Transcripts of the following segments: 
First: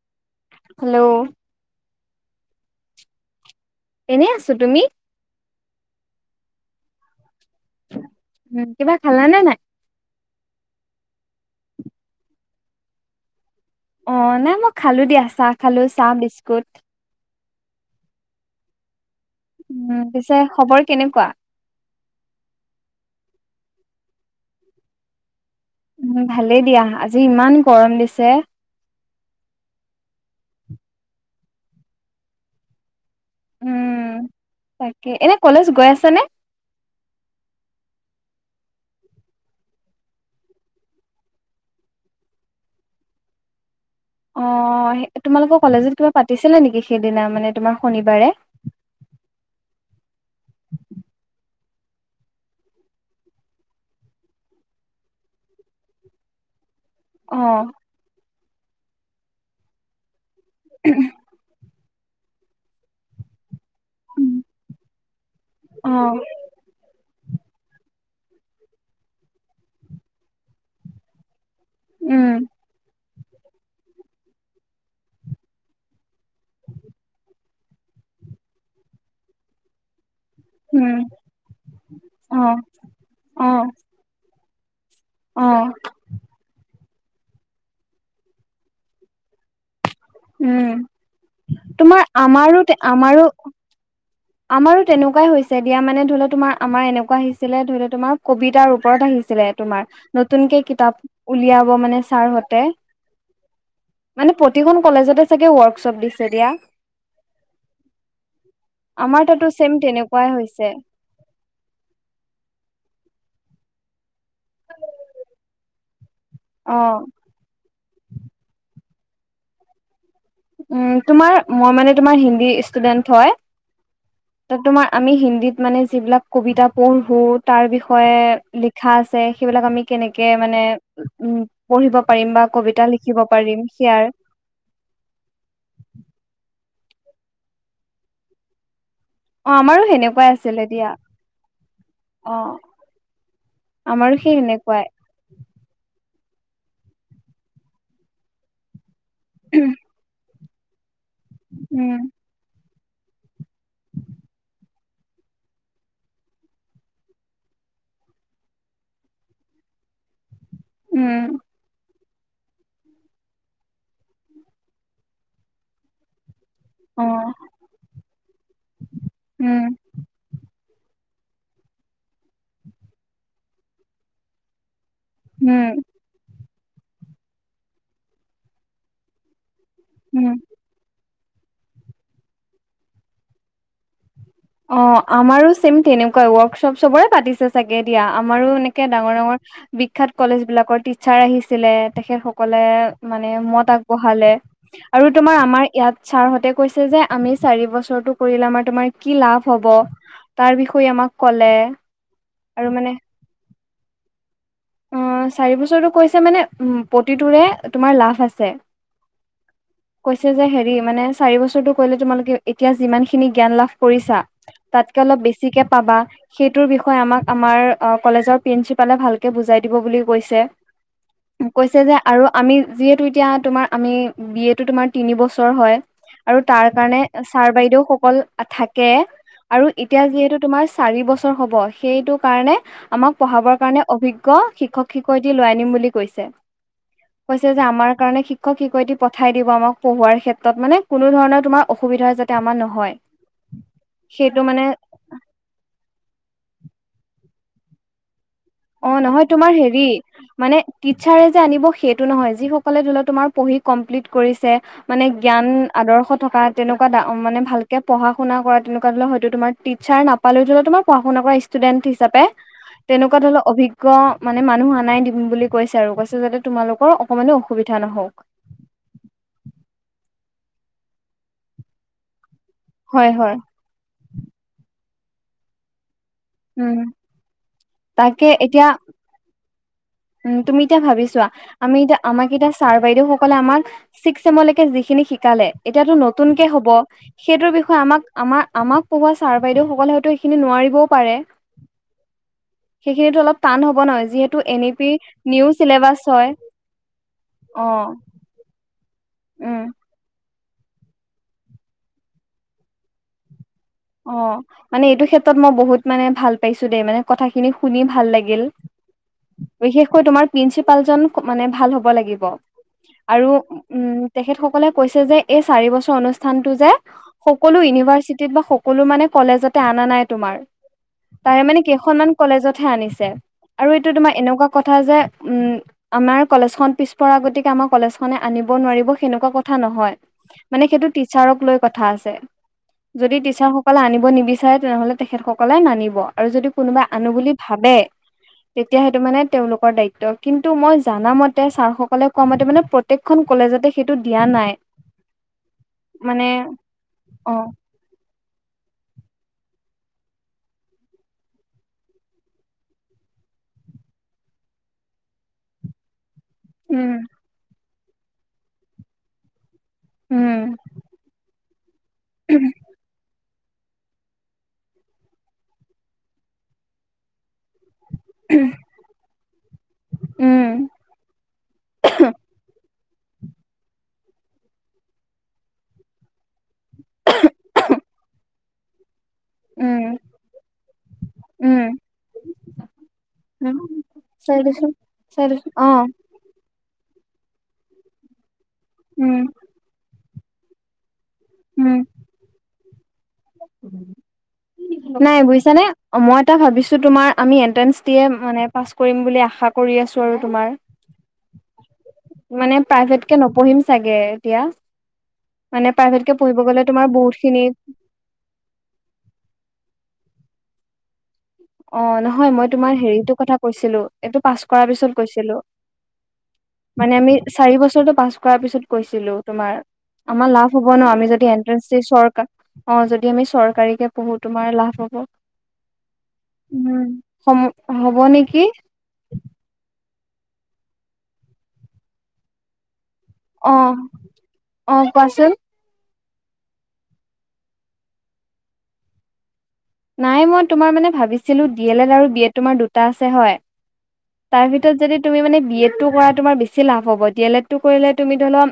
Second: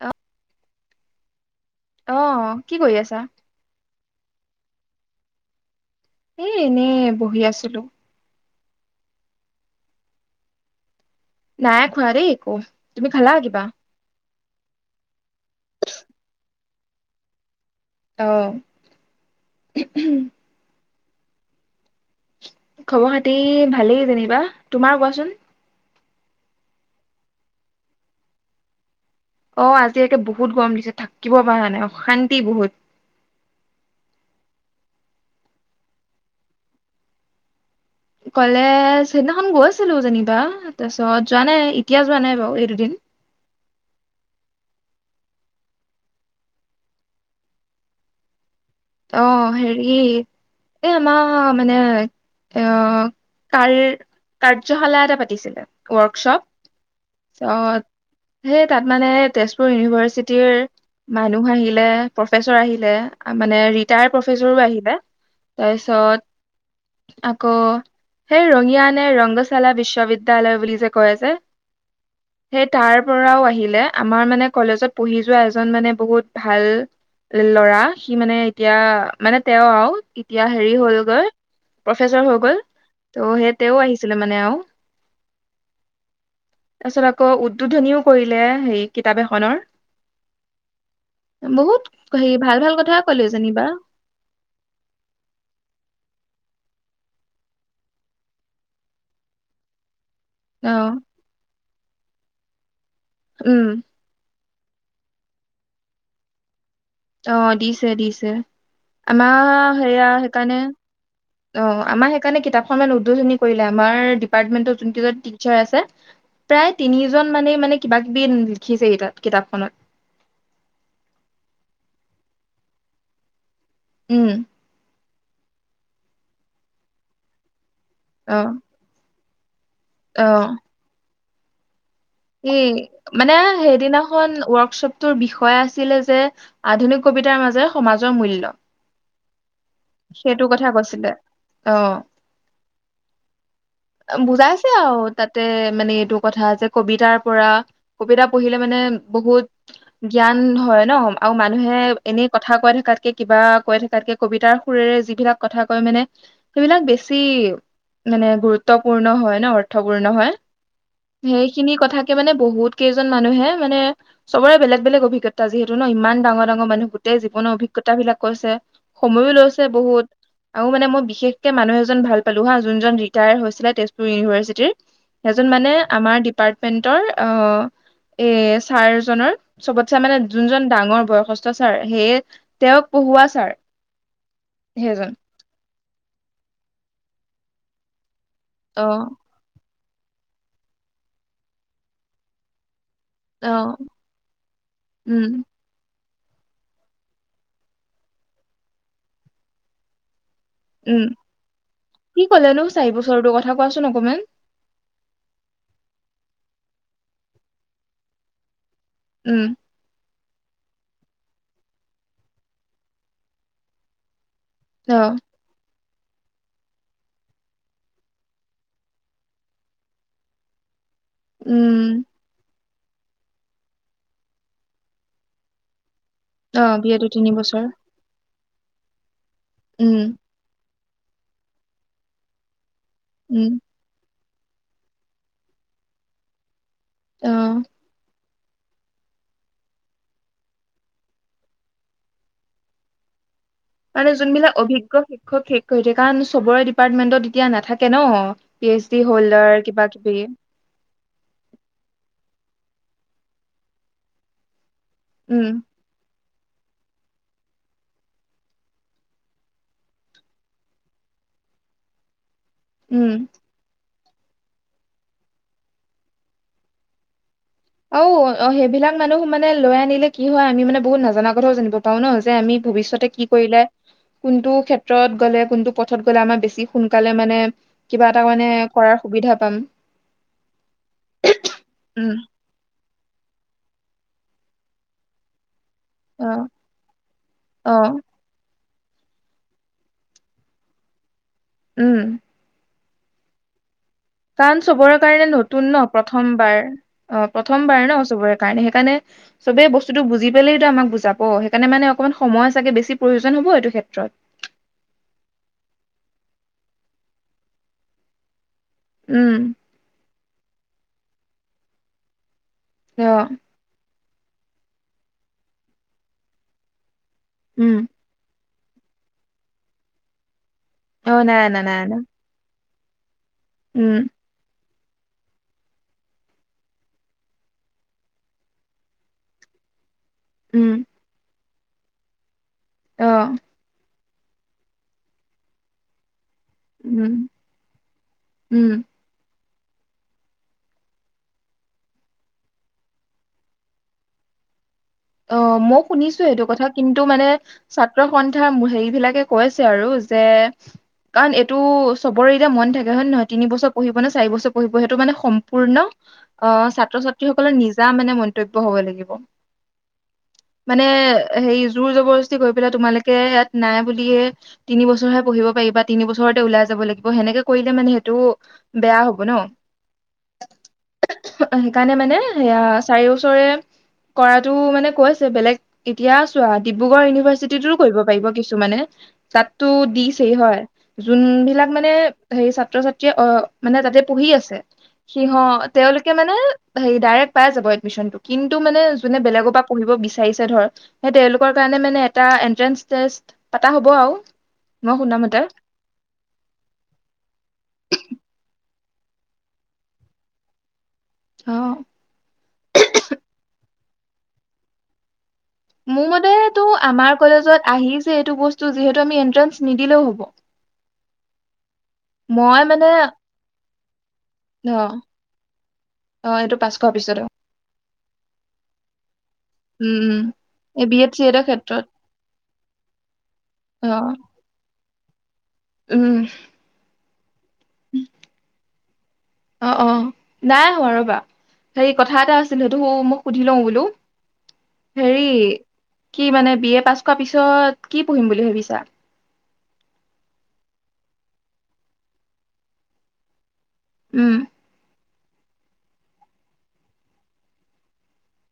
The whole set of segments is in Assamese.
অ হেল্ল' অহ কি কৰি আছা এনে আছো তুমি এ এনেই বহি আছিলো উম কিবা খালা নে নাই নাই খোৱা দেই একো তুমি খালা কিবা অ নাই মই খালো দিয়া চাহ খালো চাহ বিস্কুট। আহ। উম পিছে খবৰ কেনেকুৱা? খবৰ খাতি ভালেই যেনিবা তোমাৰ কোৱাচোন? উম ভালেই দিয়া আজি ইমান গৰম দিছে। অ আজি একাকে বহুত গৰম দিছে থাকিব পৰা নাই অশান্তি বহুত। উম তাকে এনে কলেজ গৈ আছ নে? কলেজ সিদিনাখন গৈ আছিলো যেনিবা তাৰপিছত যোৱা নাই এতিয়া যোৱা নাই বাৰু এই দুদিন। [inaudible] অ তোমালোকৰ কলেজত কিবা পাতিছিলা নেকি সেইদিনা মানে তোমাৰ শনিবাৰে। অ হেৰি এ আমাৰ মানে এ কাৰ কাৰ্যশালা এটা পাতিছিলে ৱৰ্কশ্বপ। অ ত সেই তাত মানে তেজপুৰ ইউনিভাৰ্চিটি মানুহ আহিলে প্ৰফেচৰ আহিলে মানে ৰিটায়াৰ্ড প্ৰফেচৰো আহিলে অ তাৰপিছত আকৌ সেই ৰঙিয়ানে ৰংগশালা বিশ্ববিদ্যয়ালয় বুলি যে কয় যে উম সেই তাৰ পৰাও আহিলে আমাৰ মানে কলেজত পঢ়ি যোৱা এজন মানে বহুত ভাল ল'ৰা সি মানে এতিয়া মানে তেওঁ আৰু- এতিয়া হেৰি উম হলগৈ প্ৰফেচৰ অ হৈ গ'ল ত' সেই তেওঁ আহিছিলে মানে আৰু। আহ। তাৰপিছত আকৌ উদ্বোধনীও কৰিলে হে কিতাপ এখনৰ। উম তোমাৰ বহুত হেৰি আমাৰো ভাল ভাল কথা আমাৰো কলো যেনিবা। আমাৰো তেনেকুৱাই হৈছে দিয়া মানে ধৰি লও তোমাৰ আমাৰ এনেকুৱা আহিছিলে ধৰি ল তোমাৰ কবিতাৰ ওপৰত আহি ছিলে তোমাৰ নতুনকে অ কিতাপ উলিয়াব মানে ছাৰহতে। উম। প্ৰতিখন কলেজতে চাগে ৱৰ্কশ্বপ দিছে দিয়া। অ দিছে দিছে। আমাৰ তাতো ছেম সেয়া তেনেকুৱাই সেইকাৰণে হৈছে অ আমাৰ সেইকাৰণে কিতাপখন মানে উদ্বোধনী কৰিলে আমাৰ ডিপাৰ্টমেণ্টৰ যোনী কেইজন টিচাৰ আছে। প্ৰায় অ তিনিজন মানে মানে কিবা কিবি লিখিছেই তাত কিতাপখনত। উম তোমাৰ মই মানে তোমাৰ হিন্দী ষ্টুডেন্ট হয়। উম। ত তোমাৰ আমি হিন্দীত মানে যিবিলাক কবিতা পঢ়ো তাৰ বিষয়ে অ' লিখা আছে, সেইবিলাক আমি কেনেকে মানে উম। পঢ়িব পাৰিম বা কবিতা ই লিখিব মানে পাৰিম সেয়াৰ সেইদিনাখন ৱৰ্কশ্বপ ত বিষয় আছিলে যে আধুনিক কবিতাৰ মাজে সমাজৰ মূল্য। অ আমাৰো সেনেকুৱাই সেইটো আছিলে কথা দিয়া কৈছিলে আহ। অ আমাৰো সেই বুজাইছে সেনেকুৱাই আৰু তাতে মানে এইটো কথা যে কবিতাৰ পৰা কবিতা পঢ়িলে মানে বহুত জ্ঞান হয় ন। আৰু মানুহে উম এনেই কথা কৈ থকাতকে কিবা কৈ থকাতকে কবিতাৰ সুৰেৰে যিবিলাক কথা কয় মানে সেইবিলাক বেছি মানে গুৰুত্বপূৰ্ণ হয় ন অৰ্থপূৰ্ণ হয় উম সেইখিনি কথা। মানে বহুত কেইজন মানুহে মানে চবৰে বেলেগ বেলেগ অভিজ্ঞতা যিহেতু ন ইমান ডাঙৰ ডাঙৰ মানুহ অ গোটেই জীৱনৰ অভিজ্ঞতা বিলাক কৰিছে সময়ো লৈছে উম বহুত আৰু মে মই বিশেষকে মানুহ এজন ভাল পালো হা যোনজন ৰিটায়াৰ হৈছিলে তেজপুৰ ইউনিভাৰ্চিটিৰ। এজন মানে উম আমাৰ ডিপাৰ্টমেন্টৰ আহ এ ছাৰজনৰ চবত ছাৰ মানে উম যোনজন ডাঙৰ বয়সস্থ ছাৰ সেয়ে তেওঁক পঢ়ুৱা ছাৰ। অ', সেইজন আমাৰো ছেম তেনেকুৱা ৱৰ্কশ্বপ চবৰে পাতিছে চাগে দিয়া। আমাৰো এনেকে অ', ডাঙৰ ডাঙৰ বিখ্যাত কলেজ বিলাকৰ টিচাৰ আহিছিলে তেখেতসকলে মানে মত অ'। আগবঢ়ালে আৰু উম তোমাৰ আমাৰ ইয়াত ছাৰহঁতে কৈছে যে আমি চাৰি বছৰটো কৰিলে আমাৰ তোমাৰ কি লাভ হব তাৰ বিষয়ে উম আমাক ক'লে কি ক'লেনো আৰু চাৰি মানে বছৰটোৰ কথা কোৱাচোন অকমান অ চাৰি বছৰটো কৈছে মানে প্ৰতিটোৰে তোমাৰ লাভ আছে উম'। কৈছে যে হেৰি মানে চাৰি বছৰটো কলে তোমালোকে এতিয়া যিমান খিনি জ্ঞান লাভ কৰিছা তাত অ পাবা সেইটো বিষয়ে কলেজৰ প্ৰিন্চিপালে ভাল বুজাই দিব বুলি কৈছে কৈছে উম যে আৰু আমি যিহেতু এতিয়া তোমাৰ আমি বি এ তো তোমাৰ তিনি বছৰ হয় আৰু অ তাৰ বি এ কাৰণে টো তিনি ছাৰ বছৰ বাইদেউসকল থাকে আৰু উম এতিয়া যিহেতু তোমাৰ চাৰি বছৰ হ'ব সেইটো কাৰণে আমাক উম পঢ়াবৰ কাৰণে অভিজ্ঞ শিক্ষক শিক্ষয় দি লৈ আনিম বুলি কৈছে অ কৈছে যে আমাৰ কাৰণে শ কি কয় দি পঠাই দিব আমাক পঢ়োৱাৰ ক্ষেত্ৰত মানে কোনো ধৰণৰ তোমাৰ অসুবিধা যাতে আমাৰ নহয় মানে সেইটো যোনবিলাক মানে অভিজ্ঞ শিক্ষক শেষ হৈ থাকে কাৰণ চবৰে ডিপাৰ্টমেন্টত এতিয়া নাথাকে ন। পি এইচ অ ডি নহয় তোমাৰ হল্ডাৰ কিবা হেৰি কিবি মানে টিচাৰে যে আনিব সেইটো নহয় যি কলে ধলেও তোমাৰ পঢ়ি কমপ্লিট কৰিছে মানে জ্ঞান উম আদৰ্শ থকা তেনেকুৱা মানে ভালক পঢ়া শুন কৰা তেনেুৱা ধৰ হয়তোম টিচাৰ নাপালেওোলে তোমাৰ পঢা শুন উম কৰা ইা ধ অভিজ্ঞ মানে মানুহ আনাই দিম বুলি কৈছে আৰু কৈছে যাতে তোমালোকৰ অকণমানো অঔ অ সেইবিলাক মানুহ মানে লৈ আনিলে কি হয় আমি মানে বহুত নাজাননা কথাও জানিব পাৰো ন যে আমি ভৱিষয়তে হয় কি হয়। কৰিলে কোনটো ক্ষেত্ৰত গলে কোন পথত গ'লে আমাৰ বেছি উম সোনকালে মানে কিবা তাকে এটা মানে এতিয়া কৰাৰ সুবিধা পাম উম', তুমি এতিয়া ভাবিছোৱাা আমি এতিয়া উম আমাক এতিয়া ছাৰ বাইদেউ সকলে আমাক ছিক্স চমলৈকে যিখিনি শিকালে এতিয়াতো অ নতুনকে হব সেইটোৰ অ বিষয়ে আমাক আমাৰ আমাক কোবাৰ ছাৰ বাইদেউ সকলে হয়তো এইখিনি নোৱাৰিবও পাৰে। উম'। সেইখিনিতো অলপ টান হ'ব নয় যিহেতু কাৰণ এনে চবৰে কাৰণে নতুন ন প্ৰথমবাৰ অ প্ৰথমবাৰ অ', ন চবৰে কাৰণে সেইকাৰণে উম, সবেই বস্তুত বুজি পলেতটো আমাক বুজাব সেইকাৰণে মানে অকমান সময় চাগে বেছি প্ৰয়োজন হ'বটো অ মানে এইটো ক্ষেত্ৰত মই বহুত মানে ভাল পাইছো দেই মানে কথাখিনি শুনি ভাল লাগিল। উম বিশেষকৈ তোমাৰ প্ৰিন্ঞ্চিপাল জন মানে ভাল হব লাগিব। অ আৰু উম তেখেত সকলে কৈছে যে এই চাৰি বছৰ অনুষ্ঠানতটো যে সকলো উম ইউনিভাৰ্চিটিত বা সকলো মানে কলেজতে অনা নাই তোমাৰ। অ তাৰে নাই মানে নাই নাই নাই কেইখনমান কলেজতহে আনিছে আৰু এইটো উম তোমাৰ এনেকুৱা কথা ক যে উম আমাৰ কলেজখন পিছপ আগতিকে আমাৰ কলেজ খনে আনিব নোৱাৰিব সেনেকুৱা কথা নহ নহয় মানে উম সেইটো টিষ্চাৰক লৈ কথা আছে অ যদি আানিব নিবিচাৰে তেনেহ'লে তেখেতসকলে নানিব। আৰু যদি কোনোবা আনো উম বুলি ভাবে তেতিয়া উম সেইটো মানে তেওঁলোকৰ দায়িত্ব কিন্তু মই জানা মতে ছাৰসকলে কোৱা মতে মানে প্ৰত্যেকখন কলেজতে সেইটো দিয়া নাই। নাই। অ', মই শুনিছো মানে সেইটো কথা কিন্তু মানে অ ছাত্ৰ সন্থা হেৰি বিলাকে কৈছে আৰু যে কাৰণ এইটো চবৰে এতিয়া মন থাকে হয়, নে নহয়তিনি বছৰ পঢ়িব, নে চাৰি বছৰ পঢ়িব সেইটো মানে সম্পূৰ্ণ। আহ উম ছাত্ৰ ছাত্ৰীসকলৰ নিজা মানে মন্তব্য হব লাগিব। উম মানে হেৰি জোৰ জবৰদস্তি উম কৰি পেলাই তোমালোকে ইয়াত, নাই বুলিহে তিনি বছৰহে পঢ়িব পাৰি বা তিনি বছৰতে ওলাই যাব লাগিব সেনেকে, কৰিলে মানে সেইটো বেয়া হব ন। সেইকাৰণে মানে সেয়া চাৰি বচৰে কৰাটো মানে কৈছে বেলেগ এতিয়া, চোৱা ডিব্ৰুগড় ইউনিভাৰ্চিটি টো কৰিব পাৰিব কিছু মানে, তাতো উম দিছেই হয় যোন উম বিলাক মানে হে ছাত্ৰ ছাত্ৰীয়ে উম অ'মানে তাতে পঢ়ি [inaudible] অ সিহতে তেওঁলোকে মানে হেৰি ডাইৰেক্ট পাই যাব এডমিশনটো কিন্তু মানে উম যোনে বেলেগৰ পহিব বিচাৰিছে ধৰ সেই তেওঁলোকৰ উম কাৰণে মানে এটা এনট্ৰেস ষ্টেস্ট পাতা হ'ব আৰু। মই নাই বোই শুনামতে ছানে মই এটা ভাবিছো তোমাৰ আমি এন্তেছ দিয়ে মানে, কৰিম বুলি আশা কৰি আছো আৰু তোমাৰ অ' মানে প্ৰাইভেট কে নপঢ়িম চাগে এতিয়া মানে প্ৰাইভেট মোৰ কে মানে পঢ়িব গ'লে তোমাৰ আমাৰ বহুত খিনি কলেজত আহি যে এই বস্ত যিহেতু এত্নেছ নিদিলেও হ'ব। অ' নহয় মই তোমাৰ হেৰিটোৰ কথা কৈছিলো এইটো পাছ কৰাৰ অ পিছত কৈছিলো অ এইটো পাঁচশ মানে আমি পিছত অ চাৰি বছৰটো পাছ কৰাৰ পিছত কৈছিলো তোমাৰ। উম উম আমাৰ লাভ হব এই ন, বি আমি এড চি যদি এডৰ এন্ট্ৰঞ্চ দি ক্ষেত্ৰত চৰকা অ যদি আমি অ চৰকাৰীকে পঢ়ো তোমাৰ লাভ হ'ব। উম উম সম হ'ব নেকি অ অ নাই হোৱা ৰবা হেৰি কথা এটা আছিলে ত মই সুধি অ লওঁ বোলো অ হেৰি। কোৱাচোন কি মানে বি এ পাছ কৰা পিছত কি পঢ়িম বুলি ভাবিছা? নাই মই তোমাৰ মানে ভাবিছিলো, ডি এল এড আৰু বি এড তোমাৰ দুটা আছে হয়। উম তাৰ ভিতৰত যদি তুমি মানে বি এডটো কৰাই তোমাৰ বেছি লাভ হব, ডিঅলড টো কৰিলে তুমি ধৰি লোৱা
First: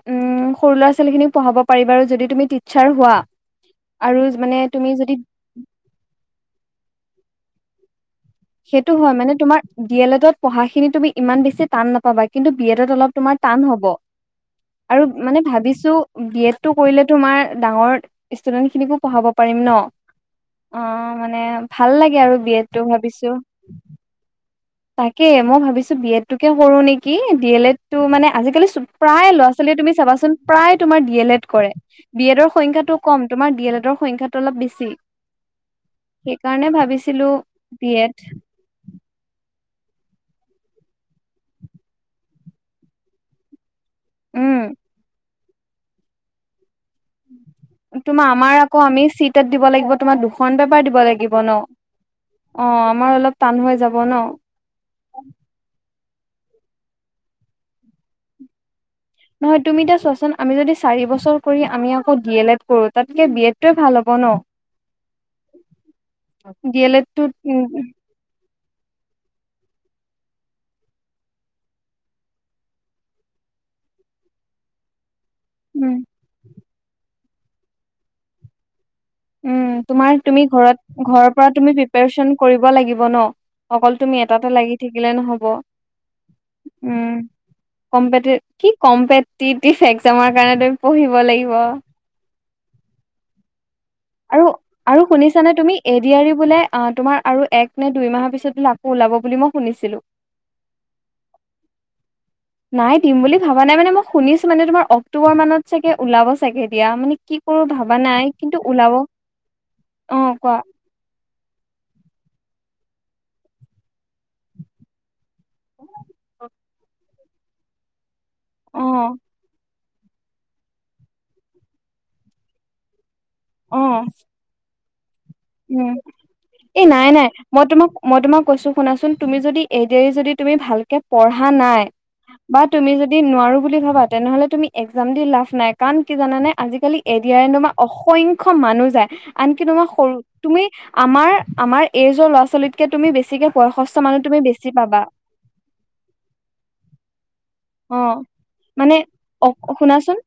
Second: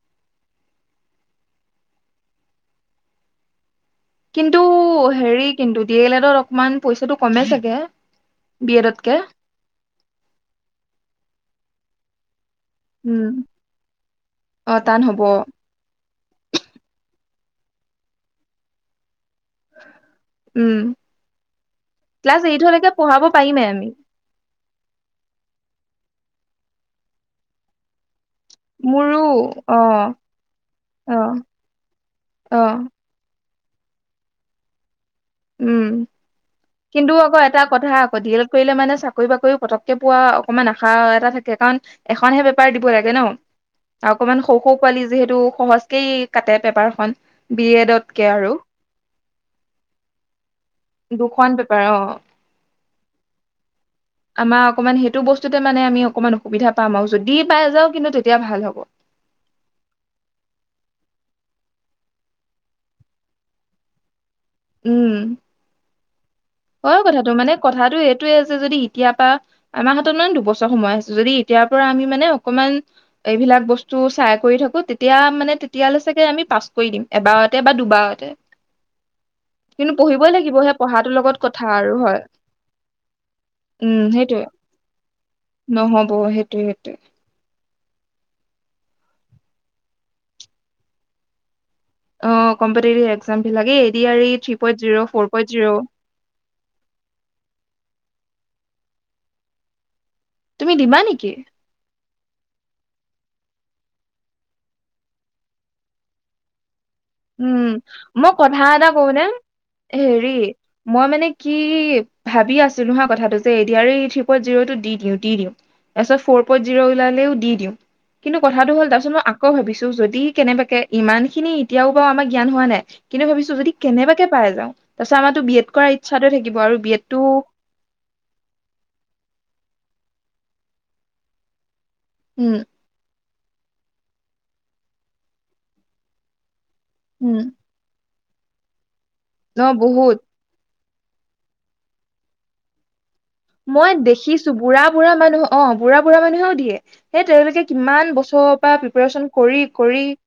সৰু লৰা ছোৱালী খিনিক পঢ়াব পাৰিবা যদি তুমি টিছাৰ হোৱা, আৰু মানে কিন্তু তুমি যদি হেৰি কিন্তু ডি এল এডত অকমান পইচাটো কমে চাগে। বি সেইটো হয় এডতকে মানে তোমাৰ ডি এল এডত পঢ়াখিনি তুমি ইমান বেছি টান নাপাবা। কিন্তু বিয়েডত অলপ উম তোমাৰ টান হ'ব। অ টান আৰু হ'ব মানে ভাবিছো বিএড টো কৰিলে তোমাৰ ডাঙৰ ষ্টুডেন্ট খিনিকো পঢ়াব। পাৰিম নহ উম অ' মানে ভাল লাগে আৰু ক্লাছ এইটলৈকে ভাবিছো পঢ়াব পাৰিমে আমি তাকে মই ভাবিছো বি এড টোকে কৰো নেকি দি এল এডটো মানে আজিকালি মোৰো প্ৰায় লৰা অ ছোৱালী চাবা চোন প্ৰায় তোমাৰ অ ডিএলড কৰে। ডি এল অ এডৰ সংখ্যাটো অলপ বেছি। উম সেইকাৰণে কিন্তু ভাবিছিলো আকৌ এটা বি কথা এড আকৌ ডিএলড কৰিলে মানে চৰি কৰিবা কৰিও পতককে পোৱা অকমান আশা এটা থাকে কাৰণ এখনহে পেপাৰ দিব লাগে ন। অকমান সৌ উম সৰু পোৱালি যিহেতু সহজকেই কাটে পেপাৰ তোমাৰ আমাৰ আকৌ আমি চিটে দিব লাগিব তোমাৰ দুশ। ফোন পেপাৰ পৰা দিব লাগিব দুখন ন, পেপাৰ অ অ' আমাৰ অলপ টান হৈ যাব ন, আমাৰ অকমান সেইটো বস্তুতে মানে আমি অকমান অসুবিধা পাম আও তেতিয়া ভাল হব নহয় তুমি এতিয়া চোৱাচোন আমি যদি চাৰি বছৰ কৰি আমি আকৌ ডি এল এড কৰো তাতকে বি এড টোৱে ভাল হ'ব ন, উম ডি এল হয় এড কথাটো টোত মানে উম কথাটো এইটোয়ে। যদি এতিয়াৰ পৰা আমাৰ হাতত মানে দুবছৰ সময় আছো যদি এতিয়াৰ পৰা আমি মানে অকমান। বিলাক বস্তু চাই কৰি থাকো তেতিয়া। মানে উম তেতিয়ালে চাগে আমি পাছ কৰি দিম এবাৰতে বা দুবাৰতে। উম কিন্তু তোমাৰ পঢ়িবই তুমি লাগিব সেই ঘৰত পঢ়াটোৰ ঘৰৰ লগত পৰা কথা তুমি আৰু হয় প্ৰিপৰেচন কৰিব লাগিব ন' অকল উম তুমি সেইটোয়ে এটাতে লাগি থাকিলে নহব নহ'ব সেইটোয়ে সেইটোয়ে উম। কি কম্পেটিভ কি কম্পেটিতিভ একজামৰ কাৰণ তুমি পঢ়িব লাগিব অ কম্পেতেতীভ এক্সাম বিলাক এই ডি আৰ ই আৰু থ্ৰী পইণ্ট জিৰ' আৰু ফ'ৰ পইণ্ট শুনিছানে জিৰ' তুমি এডিয়াৰ বোলে অ তোমাৰ আৰু এক নে দুই মাহৰ পিছত। লাপো ওলাব বুলি মই শুনিছিলো। তুমি দিবা নেকি? নাই দিম বুলি ভাবা নাই মানে মই শুনিছো মানে তোমাৰ অক্টোবৰ মানত চাগে ওলাব চাগে বদয়া মানে কি কৰো উম ভাবা নাই মই কিন্তু কথা এটা ওলাব কওঁ নে অ হেৰি কোৱা মই মানে কি ভাবি আছো, নহয় কথাটো যে এ এই থৃ জিৰ'টো দি দিওঁ দি দিওঁ তাৰ পিছত ফ'ৰ পইণ্ট জিৰ' ওলালেও দি দিওঁ, কিন্তু কথাটো অ হ'ল তাৰপিছত মই আকৌ ভাবিছো যদি কেনেবাকে ইমান খিনি এতিয়াও বাৰু আমাৰ জ্ঞান হোৱা নাই। কিন্তু ভাবিছো যদি অ কেনেবাকে পাই যাওঁ। তাৰপিছত আমাৰতো বি এড উম কৰাৰ ইচ্ছাটোৱে থাকিব আৰু এ বি নাই এডটো নাই মই তোমাক মই তোমাক কৈছো শুনাচোন তুমি যদি, যদি তুমি ভালকে পঢ়া নাই উম, বা তুমি যদি, দি নোৱাৰো বুলি ভাবা তেনেহ'লে তুমি এক্জাম দি লাভ নাই কাৰণ কি জানে, আজিকালি উম, এদিয়াৰে তোমাৰ অসংখ্য মানুহ যায় আনকি অ, তোমাৰ সৰু বহুত তুমি আমাৰ আমাৰ এজ ল'ৰা ছোৱালীতকে তুমি বেছি, বেছিকে মই বয়সস্থ মানুহ তুমি দেখিছো বুঢ়া পাবা বুঢ়া মানুহ অ' বুঢ়া বুঢ়া মানুহেও দিয়ে সেই তেওঁলোকে, অ কিমান বছৰৰ পৰা মানে প্ৰিপৰেচন অ কৰি কৰি শুনাচোন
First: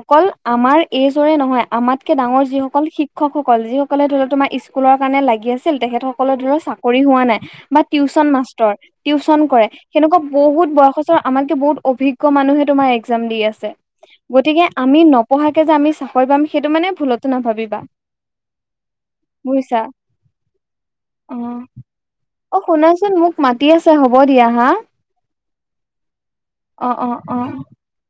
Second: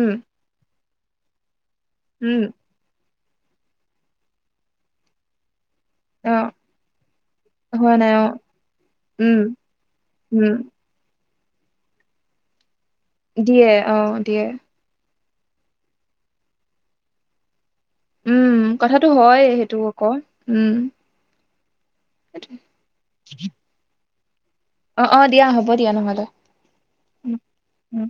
উম। আমাৰ এইজৰে নহয় আমাতকে ডাঙৰ উম, যিসকল শিক শিক্ষকসকল যিসকলে ধৰি লক তোমাৰ স্কুলৰ কাৰণে লাগি আছিল। তেখেত সকলৰ অ, চাকৰি হোৱা নাই বা হোৱা নাই অ, টিচন মাষ্টৰ উম, টিউচন কৰে সেনেকুৱা উম, বহুত বয়স আমাকে বহুত অভিজ্ঞ মানুহে তোমাৰ এক্জাম দি আছে দিয়ে অ, দিয়ে গতিকে আমি পঢ়াকে যে আমি চাকৰি পাম সেইটো মানে ভুলতো নাভাবিবা। উম কথাাতটো হয় সেইটো বুজিছা। আকৌ উম অ', সেইটোৱে। অ' শুনাচোন মোক মাতি আছে হ'ব দিয়া হা। অ' অ' দিয়া হ'ব দিয়া নহ'লে। অ' অ' উম, অ' উম,